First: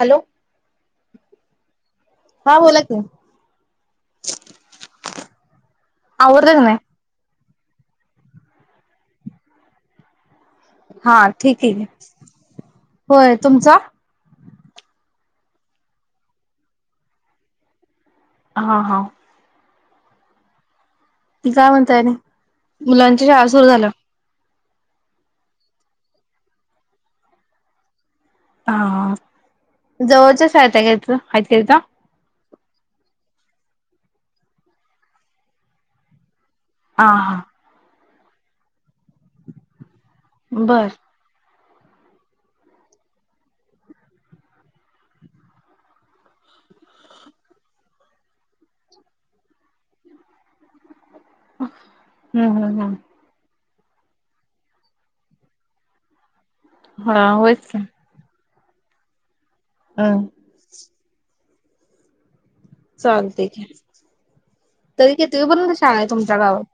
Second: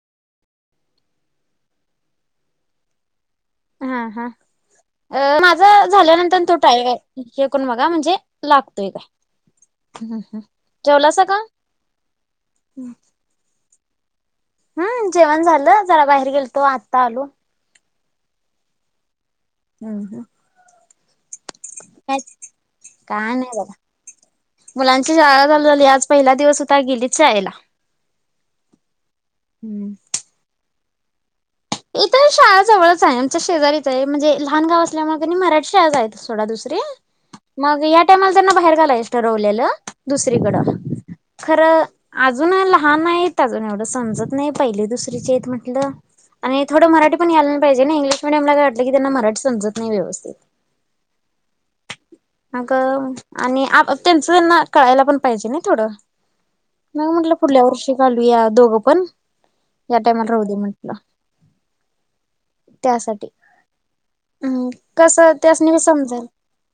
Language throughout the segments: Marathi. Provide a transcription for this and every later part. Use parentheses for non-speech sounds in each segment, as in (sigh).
हॅलो! हा बोलाकी. हा हा अ माझा झाल्यानंतर आवरलं तो का नाही टाईव ये तेकून बघा म्हणजे लागतोय का? ह् ह् हा जेवलासा ठीक ये, होय तुमचा? हम्म जेवण झाल जरा बाहेर गेलतो आत्ता आलो. हा हा हम्म हम्म ती काय म्हणताय आणि मुलांची काय शाळा नाही सुरू बघा झाली मुलांची शाळा चालू झाली आज पहिला दिवस होता गेलीच शाळेला हा जवळच्याच शाळेत आहे का इथं इतर शाळा जवळंच आहे आमच्या शेजारीच आहे म्हणजे लहान गाव असल्यामुळेळ म मराठी शाळाच आहे. थोडा दुसरे हा हा मग या टायमाला बाहेर घालायचं ठरवलेलं. दुसरीकड. बर खरं अजून लहान आहेत अजून एवढं समजत नाही पहिले दुसरीचे आहेत म्हटलं. आणि थोडं मराठी पण यायला नाही पाहिजे ना इंग्िश मिडियमला काय वाटलं की त्यांना मराठी समजत नाही व्यवस्थित. हम्म अग हम्म हम्म आणि त्यांचं त्यांना कळायला पण पाहिजे ना थोडं मग हा म्हटलं पुढल्या होयच की वर्षी घालूया दोघं पण या हम्म टायमाला राहू दे म्हटलं. त्यासाठी चालतंय की हम् कस तरी कितवी त्यास न पर्यंत मी शाळा आहे समजाेल तुमच्या गावात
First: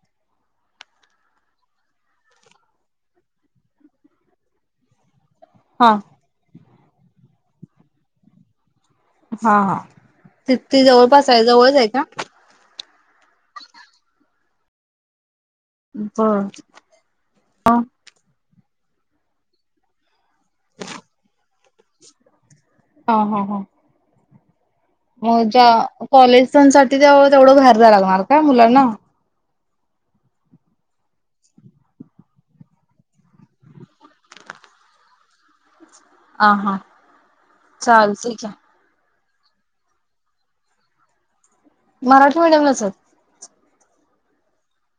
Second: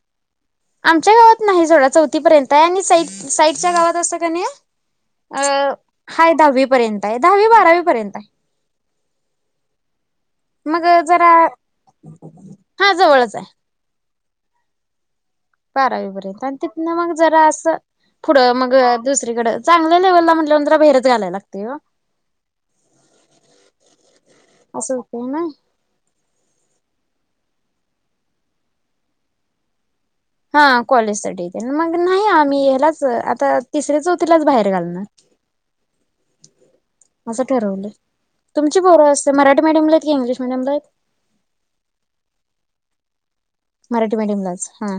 आमच्या गावात नाही सोडा चौथीपर्यंत आहे आणि साई साईडच्या गावात असं क नाही आहे. अं हा दहावी पर्यंत आहे दहावी बारावी पर्यंत आहे. हा हा मग ति जरा जवळपास आहे जवळच आहे का हा जवळच आहे बर बारावीपर्यंत आणि तिथन मग जरा हा असं. पुढं मग असं दुसरीकडे चांगले लेव्हलला नंतर बाहेरच घालायला लागते ओ. असं होते हो ना ज्या कॉलेजांसाठी ते तेवढं बाहेर जायला लागणार का मुलांना हा कॉलेजसाठीठी ते मग नाही आम्ही ह्यालाच आता तिसऱ्या चौथीलाच बाहेर घालणार हा हा असं ठरवलं चालतंय की तुमची पोर अस मराठी मिडीयम ला आहेत की इंग्लिश मीडियम ला आहेत. मराठी मीडियम लाच आहेत. मराठी मीडियमलाच हा.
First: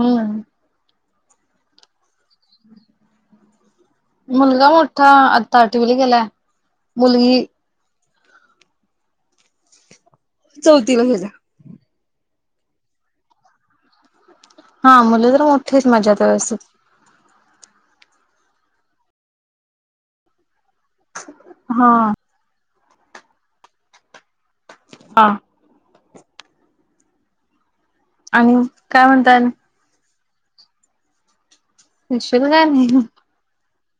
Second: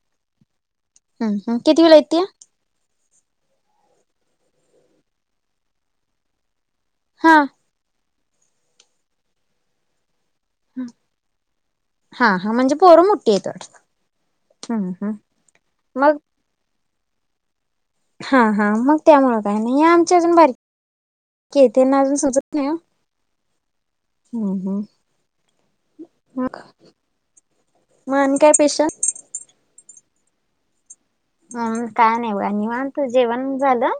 हम्म. हम्म हम् कितवीला आहे ती. मुलगा मोठा आता आठवीला गेलाय हा मुलगी. चौथीला गेल्या. हा हा म्हणजे पोर मोठी आहेत तर. हा मुलं तर मोठीच म्हणायचे त्यावेळेस. हा हा मग त्यामुळे काही नाही आमच्या अजून बारकी आहेत हा त्यांना अजून समजत नाही. ह ह हा. हा. ह मग आणि काय स्पेशल. काय म्हणताय आणि? हम का नाही बघा स्पेशल काय निवांत नाही. जेवण झालं.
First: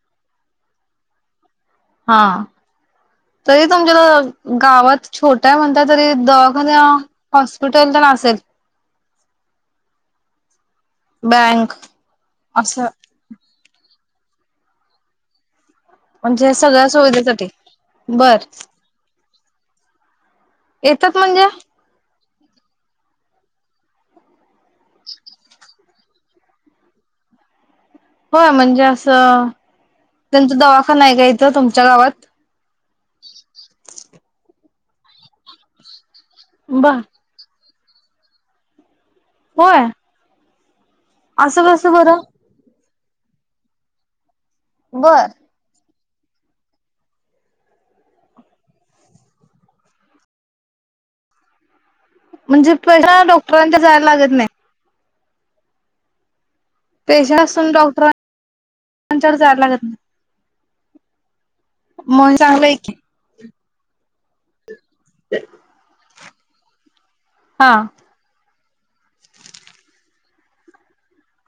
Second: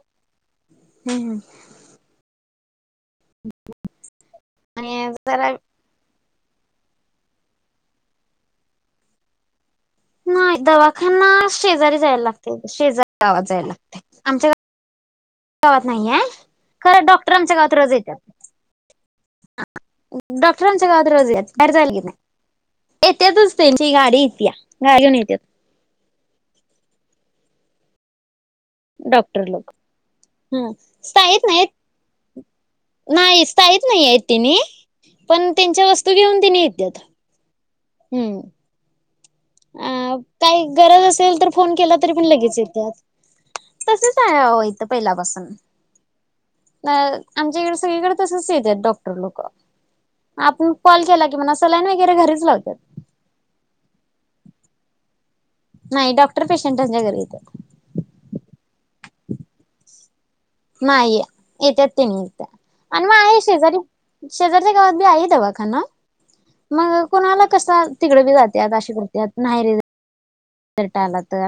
हा तरी तुमच्याला गावात आणि छोटा जरा आहे म्हणताय तरी. मग हॉस्पिटलतेन असेल नाही दवाखाना बँक शेजारी जायला लागते असं शेजारी गावात जायला लागते आमच्या गावात गावात नाही आहे म्हणजे सगळ्या खरं डॉक्टर सुविधेसाठी आमच्या गावात रोज येतात बर डॉक्टर म् आमच्या गावात रोज येतात बाहेर जायला लागत नाही येत्यातच त्यांची गाडी येत गाडी घेऊन येत होय म्हणजे डॉक्टर असं लोक त्यांचा हम् दवाखाना आहे का येत इथं नाही तुमच्या गावात नाही स्थायिक नाहीये तिने पण त्यांच्या वस्तू घेऊन तिने येत्या बर हम्म हो अ काही गरज असेल तर फोन केला तरी पण लगेच येतेत तस आहे ह इथं बर. पहिल्यापासून. अ आमच्या इकडे सगळीकडे तसच येतात डॉक्टर लोक. आपण कॉल केला कि म्हणा असलाय ना ही. म्हणजे पशा डॉक्टरांच्या जायला लागत नाही. नाही डॉक्टर पेशंटांच्या घरी येत. डॉक्टरांच्या कड चार हार लागत ना. नाही येत तेनी येत चांगलं आहे की. आणि माय शेजारी शेजारीच्या गावात बी आहे आहे दवाखाना. कोुणाला कस हा तिकड बी जात अशी करत नाही रे. टाला तर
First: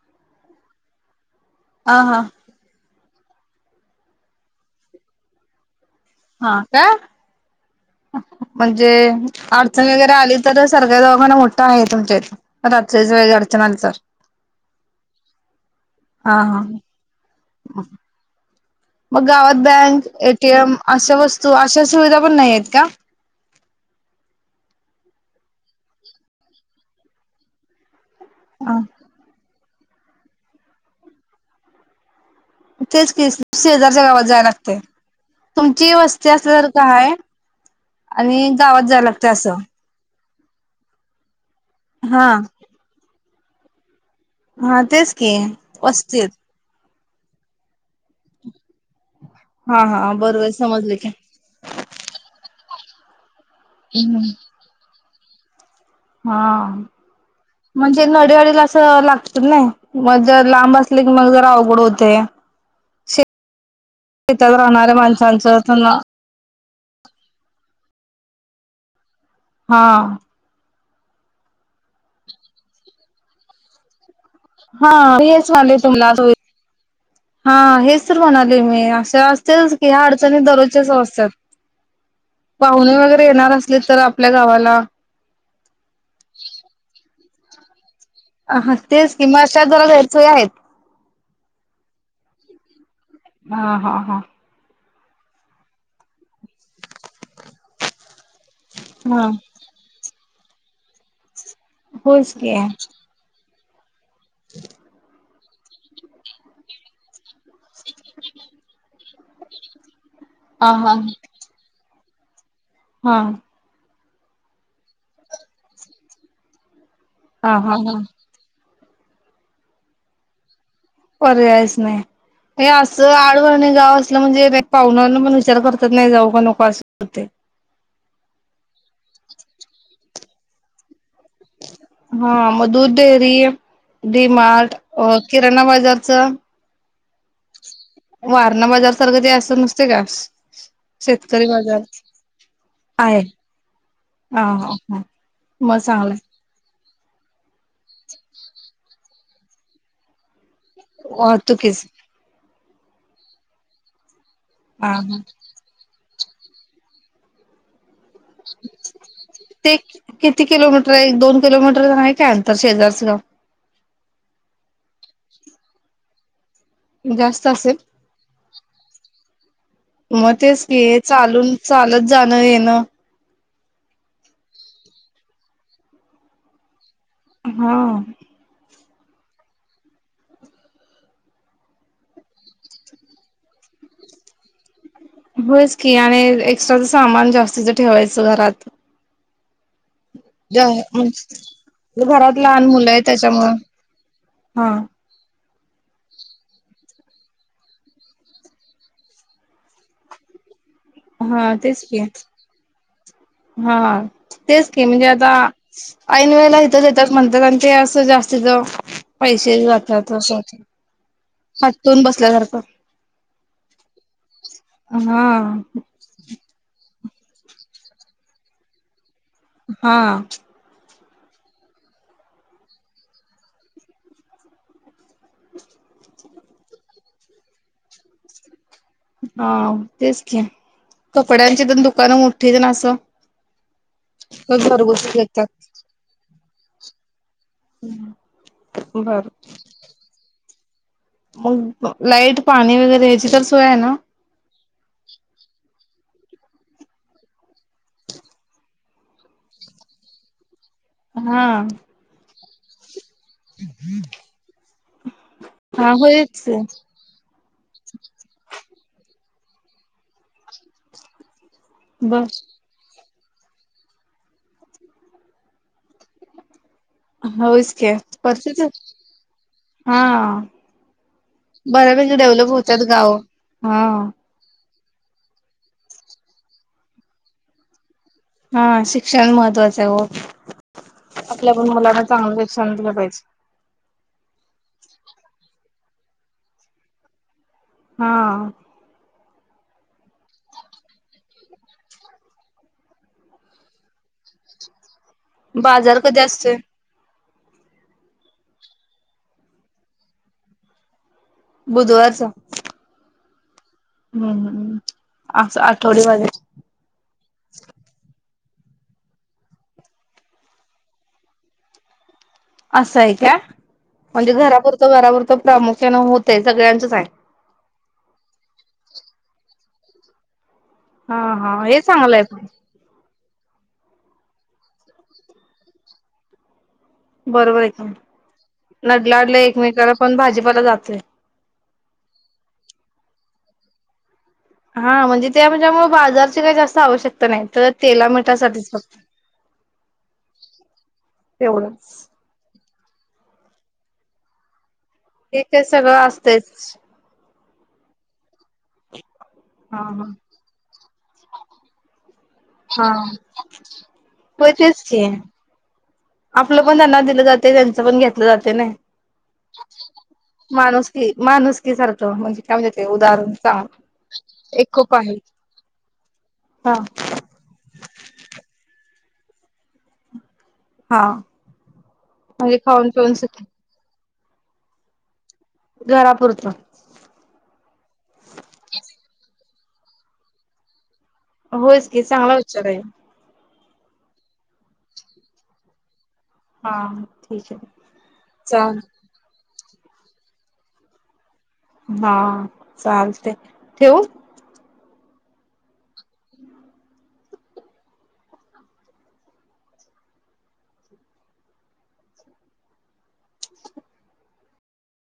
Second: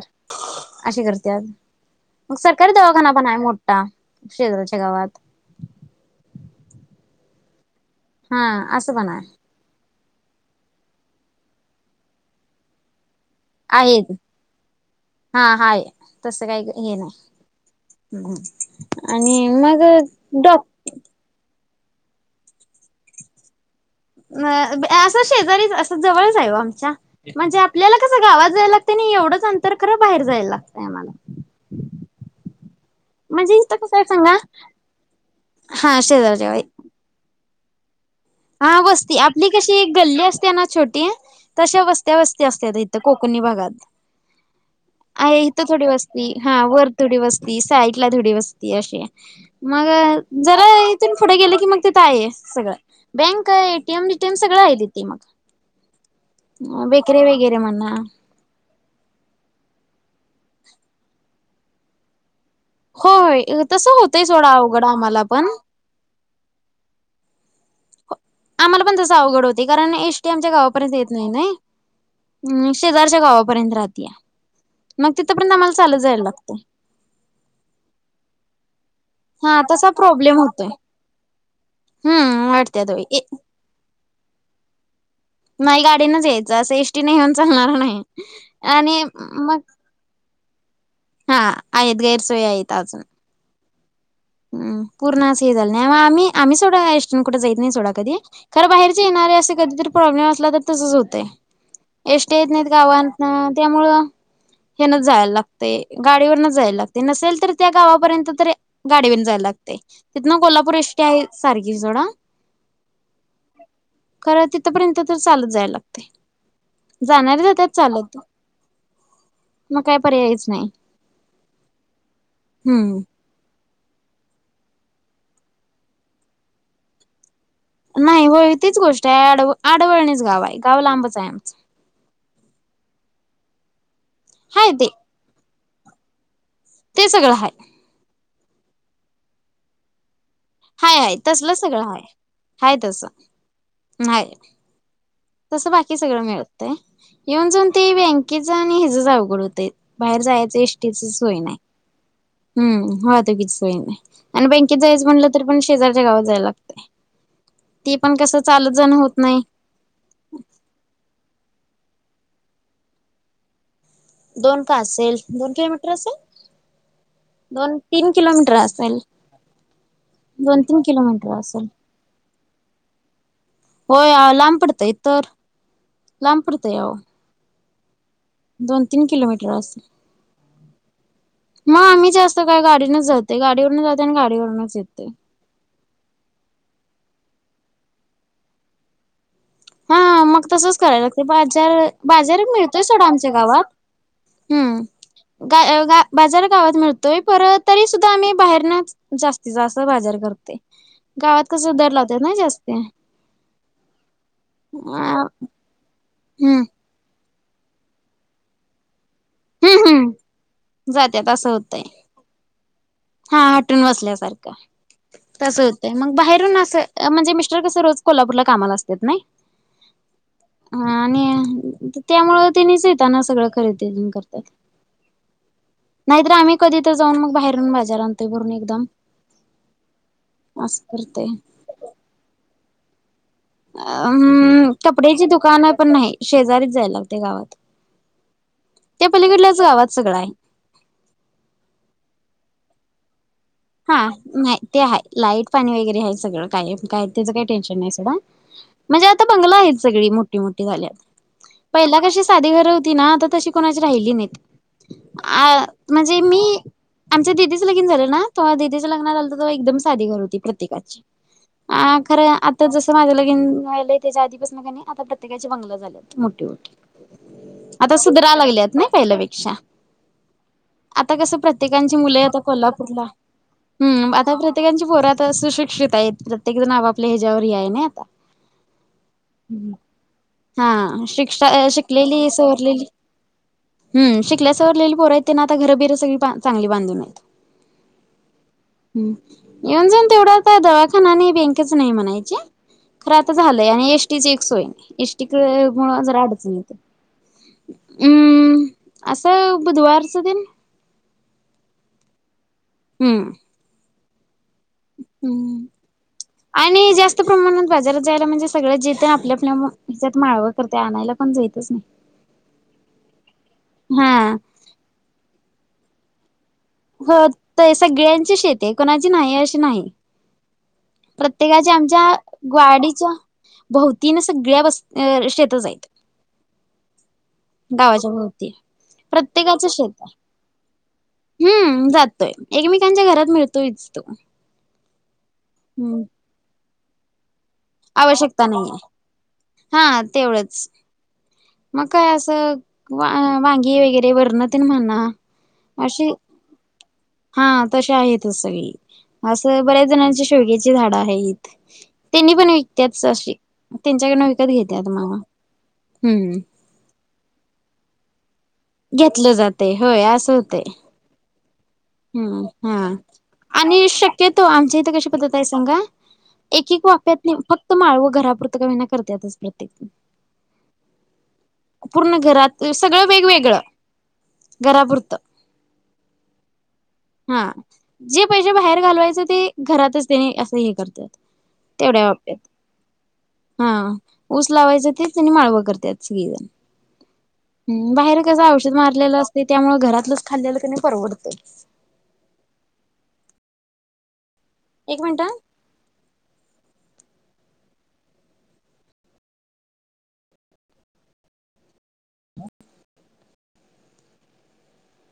असे करते आ हा हा मग सरकारी दवा खना पण आहे मोठा शेजऱाच्या गावात. हा का. हा म्हणजे असं पण आहे अडचणी वगैर. आली तर सगळ्या दघ मोठा आहे तुमच्या रातच इरच. अडचण आली तर. आहेत हा हाय हा तसं हा. काही हे नाही हम्. मग गावात बँक एटीएम अशा वस्तू अशा सुविधा पण नाही आहेत का. अ असं शेजारी अस जवळच आहे आमच्या म्हणजे आपल्याला. कस गावात जायला हा लागतं आणि एवढंच अंतर करा बाहेर जायला लागतय आम्हाला. तेच केस म्हणजे दुस इथं दर कसं आहे जगावाज सांगा जाय लागते.. तुमची हा वस्ती शेजारच्या असली बाई तर काय. हा वस्ती आपली कशी एक गल्ली असते. त्यांना छोटी तश्या वस्त्या हा वस्ती असत इथ कोकणी भागात. हा तेच की आहे इथ थोडी वस्तीत वस्ती हा वर थोडी वस्ती साईडला थोडी वस्ती अशी. हा मग हा बरोबर जरा समजले की इथून पुढे गेलं की मग ते आहे सगळं बँक. काय एटीएम टटीएम सगळं आहे तिथे मग. हा बेकरी वगैरे म्हणा म्हणजे नळीवडीला असं लागत नाही. मग जर लांब असले की मग जरा अवघड होते. हो तसं होतंय सोडा शेतात थोडा अवघडा राहणाऱ्या आम्हाला पण. माणसांचं त्यांना आमला पण तस अवघड होते हा कारण एष्टी आमच्या गावात. येत नाही नाही शेजारच्या गावापर्यंत राहत्या. हाच म्हणाले तुमला लागतय हा हेच तर म्हणाले मी अस. हा असत की तसा ह्या प्रॉब्लेम अडचणी होतोय. दररोजच्या स असत्या हम्म वाटत्यात पाहुणे होय वगैरे येणार असले. तर आपल्या गावाला. नाही गाडीनच यायचं एस टी नाहीऊन चालणार नाही. हा आणि तेच किंवा मग अशा जरा गैरचोय आहेत. हा आहेत गैरसोयी आहेत अजून. ह ह हा. हम पूर्ण अस हे झालं नाही आम्ही आम्ही सोडा एशटी कुठ जा यत नाही सोडा कधी. खर बाहेरचे हा येणारे असे कधीतरी प्रॉब्लेम असला तर तसच होतते. होयच एष्टे येत की नाहीत गावात त्यामुळं हेनच जायला लागत. ते गाडीवरन जायला लागते नसेल तर त्या गावापर्यंत तरी गाडीवर जायला लागतय.. तिथ ना हा कोल्हापूर हा एष्टी आहे सारखी सोडा. हा. खरं तिथपर्यंत तर चालत जायला लागते. हा जाणारचातात हा हा चालत मग काय पर्यायच नाही. पर्यायच नाही हे हम्म असं आडवळनी. जाऊ असलं म्हणजे पाहणारण विचार करतात नाही जाऊ का नको असं. नाही हो तीच गोष्ट आहे आड आडवळणीच गाव आहे गाव लांबच आहे आमचं. हा म दुध डेअरी डी हाय मार्ट ते अ किराणा बाजारच. ते सगळं आहेय. वारणा बाजार सारखंच ते असतं नुसतय कां. हाय हाय शेतकरी तसलं बाजार सगळं हाय हाय तसं आहे. नाही हा, हा, हा, तसं मग बाकी चांगलंय सगळंच मिळतंय. येऊन जाऊन ते बँकेच आणि हेच अवघड होतें बाहेर जाय एस्टीची सोय नाहीं वाहतुकीच हम्म वाहतुकीची सोय नाहीं. आणि बँकेत हा जायचं हा म्हटलं तरी पणं शेजारच्या गावांत जायला लागतय. ते पणं कसं चालतं जाणं होतं नाहीं. ते किती किलोमीटर एक दोन किलोमीटर आहे काय अंतर शेजारच. दोन कां असेल दोन किलोमीटर असेल. गाव जास्त असेल दोन तीनं किलोमीटर असेल. मंग दोन तेचं की तीन किलोमीटर चालूंन असेल. चालतं जाणं येणं. होय लांब पडतंय तर लांब पडतंय अहो. हा. दोन तीनं किलोमीटर असंल. मंग आम्हीं जास्तं काय गाडीनच जाते गाडीवरन जाते आणि गाडीवरूनच येतोय. होयच की आणि एक्स्ट्राच सामान जास्तीचं ठेवायचं घरांत हा मंग तसंच करायला लागते बाजार घरात बाजार लहान मिळतोय मुलं आहे सोडा आमच्या त्याच्यामुळं. गावांत. हा हम्म. गा बाजार गावांत मिळतोय परत तरी सुद्धां आम्हीं बाहेरून जास्तीत जास्तं बाजार भरतोय. गावांत हा कसं तेच दर की लावताय ना जास्तं. हा तेचं की म्हणजे आता ऐनवेळेला हम्म इथ तीतेचं म्हण. लंत अस अस जास्ती त (unintelligible) पैसे हम्म जातात हम्म असं जात्यात असं होतंय हाटून बसल्यासारखं. हा हटून बसल्यासारखं हा तसं होतं मंग बाहेरून असा. म्हणजे मिस्टर कसं रोज कोल्हापूरला कामाला असत्यातत नाहीं. हा. आणि त्यामुळं तेनीच येताना सगळंच खरेदी करता नाहीं तर आम्हीं कधीं तर जाऊंन मंग बाहेरून बाजार आणतोय भरून एकदम. हा तेच की असं घ्या करतोय. कपड्यांची पण दुकानं मोठीं ना असं. अ हम्म घरगुती कपड्यांची विकतात. दुकान पण नाही. शेजारीच जायला लागते गावांत त्या पलीकडल्याच गावांत सगळं आहे. मंग लाईट पाणी वगैरे याची तर. सोय आहे ना? हा नाही ते आहे लाईट पाणी वगैरे. काे नाही म्हणजे आता बंगलिआहेत संघ मोठीं मोठीं हा पहिल्या कशी साधी घरं होती ना आता तशी कोणाची राहिली नाहीत. अ हा म्हणजे मी होयच आमच्या दिदीच लगीन झालं नां. माझ्या दिदिच लगनाला अलतो तेव्हा एकमम सांधी घर होती प्रत्येकाचं ब खरं आता जसं माझ्या. लगिनी व्हायच त्यांच्या आधीपासून आता प्रत्येकाचे बंगले झाल्याचं मोठीं मोठीं. होयच की आता सुधरा परतीच लागल्यात नाहीं पहिल्यापेक्षा. हा आता कसं प्रत्येकांची बऱ्यापैकी मुले आता डेव्हलप होतात कोल्हापूरला गाव हा हम्म आता प्रत्येकची पोर आता सुशिक्षित आहेत प्रत्येक जणं आपल्या आपल्या ह्यांच्यावर हे आहे ना आता हा शिक्षण महत्वाचं आहे हो. हा शिक्षा आपल्या पण मुलांना शिकलेली चांगलं शिक्षण सवरलेली दिलं पाहिजे हम्मं शिकले सवरलेली पोरं आहेत तेनां आता घरबीर सगळी चांगली बांधून आहेत. हा येऊन जाऊंन तेवढ तर दवाखानाच आणि बँकेचं नाही म्हणायचे खरं आता झालंय आणि एस टी ची एक सोय नाय एस टी कळ बाजार मुळं कधी जरा अडचण असतोय येते. हूं असं बुधवारचा दिन बुधवारच. हम्म हं हं हं आणि जास् त प्रमाणात बाजारात जायला म्हणजे सगळ जेत आप आपल्या म माळव करत्यात आणायला पण जातच नाइ. असं आहे क्या म्हणजे घरापुरत घरापुरत प्रामुख्याने होते. हो, ते सगळ्यांची शेत आहे, कोणाची नाही अशी नाही. हा हा प्रत्येकाच्या हे आमच्या चांगलं आहे पण ग्वाडीच्या भवतीन सगळ्या वस शेतच आहेत. बरोबर आहे का गावाच्या भोवती नडलाडलं प्रत्येकाच शेत एकमेकाला हाय. पण भाजीपाला जातोय हम जातोय एकमेकांच्या घरात मिळतोच तो. हा म्हणजे त्या्यामु हम्म बाजारची काय जास्त आवश्यकता नाही. (unintelligible) आवश्यकता मिठासाठीच नाहीये, फक्त हा तेवढंच. मग तेवढंच काय अस, वा वांगी वगैरे वरणते म्हणणार- हे काय सगळं असतेच. हा तशा आहेतच सगळी. असं हा बऱ्याच हा जणांची शेवग्याची झाडं हाईत त्यांनी पण हा विकतच अशी त्यांच्याकड विकत होय तेच घेतात की मामा. आपलं पण त्यांना दिल जाते त्यांच पण घेतलं जा ना घेतलं जातय होय असं होतंय माणुस की माणुस हम्म हा आणि चांगलं शक्यतो आमच्या इथे कशी पद्धत आहे सांगा? एक हा एक वाफ्यातनी फक्त माळव घरापुरतं का होईना करत्याच प्रत्येक. हा पूर्ण म्हणजे घरात खाऊन सगळं पिऊन सुखी वेगवेगळ. घरापुरतं. घरापुरतं. हा जे पैसेे बाहेर घालवायचं ते घरातच त्यांनी अस हे करत. होयच की चांगला विचार हाय. हा ऊस लावायचं तेच त्यांनी माळव करतायेत. हा ठीक आहे श्रीवन बाहेर कस औषध चाल मारलेलं असते. (unintelligible) त्यामुळे घरातलंच खाल्लं की नाही परवडतय. ठेऊ? मिनिट